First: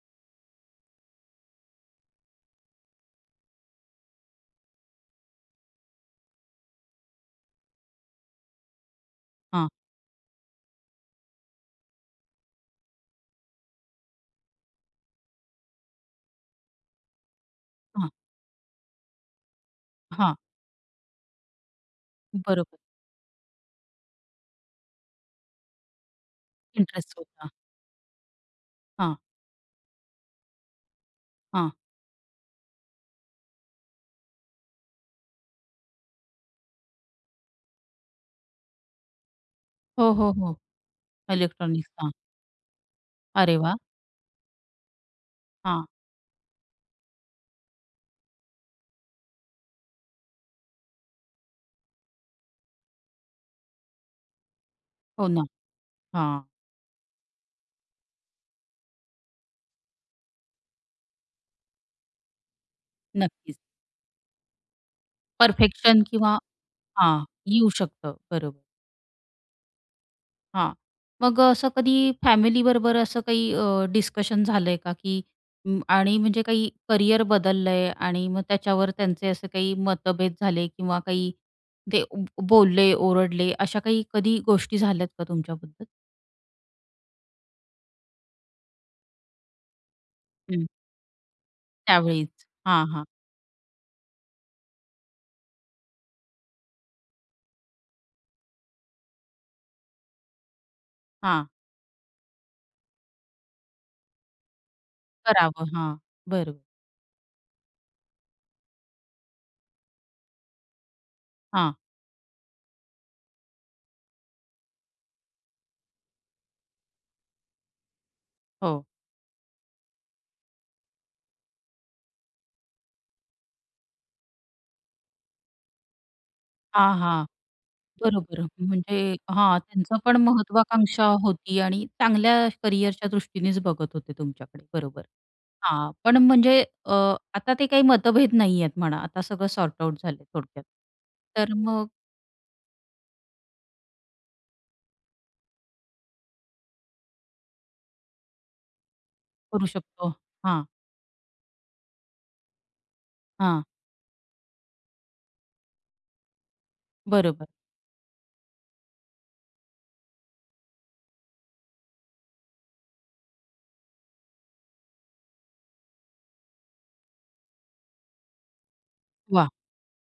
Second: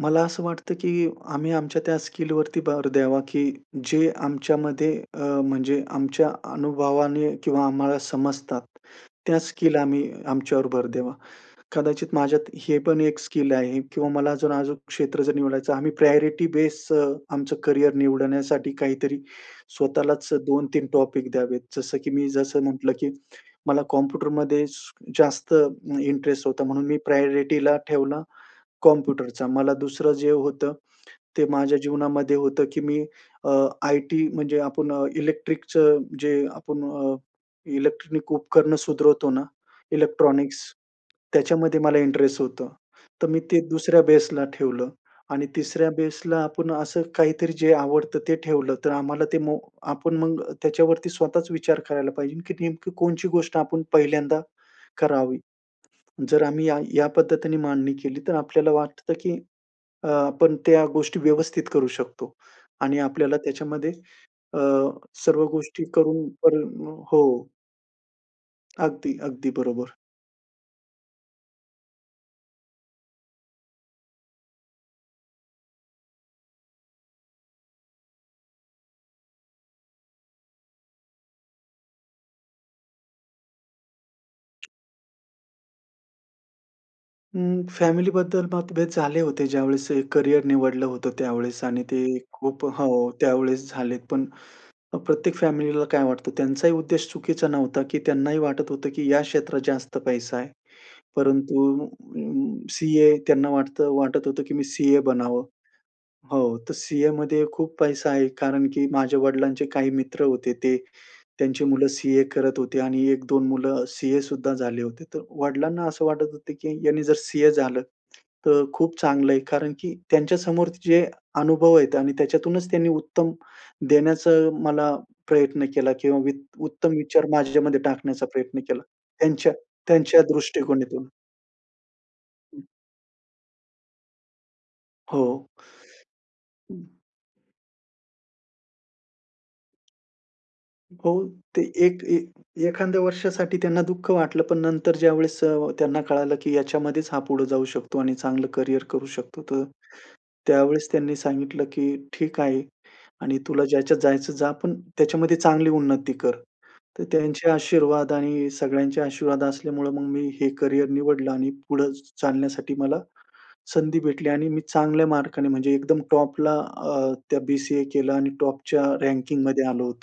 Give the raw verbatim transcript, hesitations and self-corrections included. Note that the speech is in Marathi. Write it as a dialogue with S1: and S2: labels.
S1: मला असं वाटतं की आम्ही आमच्या त्या स्किलवरती भर द्यावा की जे आमच्यामध्ये अ, म्हणजे आमच्या अनुभवाने किंवा आम्हाला समजतात त्या
S2: हां.
S1: स्किल आम्ही आमच्यावर भर द्यावा. कदाचित माझ्यात हे पण एक स्किल आहे किंवा मला अजून अजूक क्षेत्र जर निवडायचं आम्ही प्रायोरिटी बेस अ, आमचं करिअर
S2: हां.
S1: निवडण्यासाठी काहीतरी, स्वतःलाच अ,
S2: हां.
S1: दोन तीन टॉपिक द्यावेत. जसं की मी जसं
S2: बरोबर.
S1: म्हटलं की मला कॉम्प्युटरमध्ये स जास्त इंटरेस्ट होता. म्हणून मी
S2: इंटरेस्ट होता.
S1: प्रायोरिटीला ठेवला
S2: हां.
S1: कॉम्प्युटरचा. मला दुसरं जे होतं, ते
S2: हां.
S1: माझ्या जीवनामध्ये होतं की मी अ, आइटी म्हणजे आपण अ, इलेक्ट्रिकचं जे आपण अ, इलेक्ट्रॉनिक उपकरणं सुधरवतो ना,
S2: हो, हो,
S1: इलेक्ट्रॉनिक्स,
S2: हो.
S1: त्याच्यामध्ये
S2: इलेक्ट्रॉनिक्स,
S1: मला
S2: हां.
S1: इंटरेस्ट होतं. तर मी
S2: अरे
S1: ते
S2: वाह!
S1: दुसऱ्या बेसला ठेवलं आणि
S2: हां.
S1: तिसऱ्या बेसला आपण असं काहीतरी जे आवडतं, ते ठेवलं. तर आम्हाला ते मो आपण मग त्याच्यावरती स्वतःच विचार करायला पाहिजे ना की नेमकी कोणची गोष्ट आपण पहिल्यांदा
S2: हो
S1: करावी.
S2: ना.
S1: जर
S2: हां.
S1: आम्ही या या पद्धतीने मांडणी केली तर आपल्याला वाटतं की अ, आपण त्या गोष्टी व्यवस्थित करू शकतो आणि आपल्याला
S2: नक्कीच.
S1: त्याच्यामध्ये अ, सर्व गोष्टी
S2: परफेक्शन
S1: करून
S2: किंवा
S1: करून म अ,
S2: हां.
S1: हो.
S2: येऊ शकतं, बरोबर.
S1: अगदी, अगदी बरोबर.
S2: हां, मग अ, असं कधी फॅमिलीबरोबर असं काही अ, डिस्कशन झालंय का की अं, आणि म्हणजे काही करिअर बदललंय आणि मग त्याच्यावर त्यांचे असे काही मतभेद झाले किंवा काही ते अं, बो बोलले, ओरडले, अशा काही कधी गोष्टी झाल्यात का तुमच्याबद्दल?
S1: उम्म, फॅमिलीबद्दल मतभेद झाले होते ज्यावेळेस हे करिअर
S2: हं.
S1: निवडलं होतं त्यावेळेस आणि ते
S2: त्यावेळीच.
S1: खूप अ,
S2: हां, हां.
S1: हो त्यावेळेस झालेत, पण अ, प्रत्येक फॅमिलीला काय वाटतं त्यांचाही उद्देश चुकीचा नव्हता की त्यांनाही वाटत होतं की या क्षेत्रात जास्त पैसा आहे.
S2: हां.
S1: परंतु उम्म, सीए त्यांना वाटतं वाटत होतं की मी सीए बनावं.
S2: करावं. हां,
S1: हो,
S2: बरोबर.
S1: तर सीएमध्ये खूप पैसा आहे कारण की माझ्या वडिलांचे काही मित्र होते. ते त्यांची
S2: हां.
S1: मुलं सीए करत होते आणि एक दोन मुलं सीए सुद्धा झाले होते. तर वडिलांना असं वाटत होतं की ह्यांनी जर सीए झालं, तर
S2: हो.
S1: खूप चांगलं आहे. कारण की त्यांच्यासमोर जे अनुभव आहेत आणि त्याच्यातूनच त्यांनी उत्तम देण्याचा मला प्रयत्न केला किंवा वित्त उत्तम
S2: हां, हां.
S1: विचार माझ्यामध्ये टाकण्याचा
S2: बरोबर
S1: प्रयत्न केला.
S2: म्हणजे
S1: त्यांच्या
S2: हां. त्यांचं पण
S1: त्यांच्या
S2: महत्वाकांक्षा
S1: दृष्टिकोनातून.
S2: होती आणि चांगल्या
S1: हं.
S2: करिअरच्या दृष्टीनेच बघत होते तुमच्याकडे. बरोबर.
S1: हो.
S2: हां, पण म्हणजे
S1: हं.
S2: अ, आता ते काही मतभेद नाहीयेत म्हणा आता सगळं सॉर्ट आउट झालंय थोडक्यात.
S1: हो.
S2: तर
S1: ते
S2: मग
S1: एक एक एखाद्या वर्षासाठी त्यांना दुःख वाटलं, पण नंतर ज्यावेळेस अ, त्यांना कळालं की ह्याच्यामध्येच हा पुढे जाऊ शकतो आणि चांगलं करिअर करू शकतो, तर
S2: करू शकतो. हां.
S1: त्यावेळेस त्यांनी सांगितलं की "ठीक आहे आणि
S2: हां.
S1: तुला ज्याच्यात जायचं जा. पण त्याच्यामध्ये चांगली उन्नती कर." तर
S2: बरोबर.
S1: त्यांचे आशीर्वाद आणि सगळ्यांचे आशीर्वाद असल्यामुळे मग मी हे करिअर निवडलं आणि पुढं चालण्यासाठी मला संधी भेटली आणि मी चांगल्या मार्काने म्हणजे एकदम टॉपला अ, त्या बी-सी-ए केलं आणि टॉपच्या
S2: वाह!
S1: रँकिंगमध्ये आलो होतो.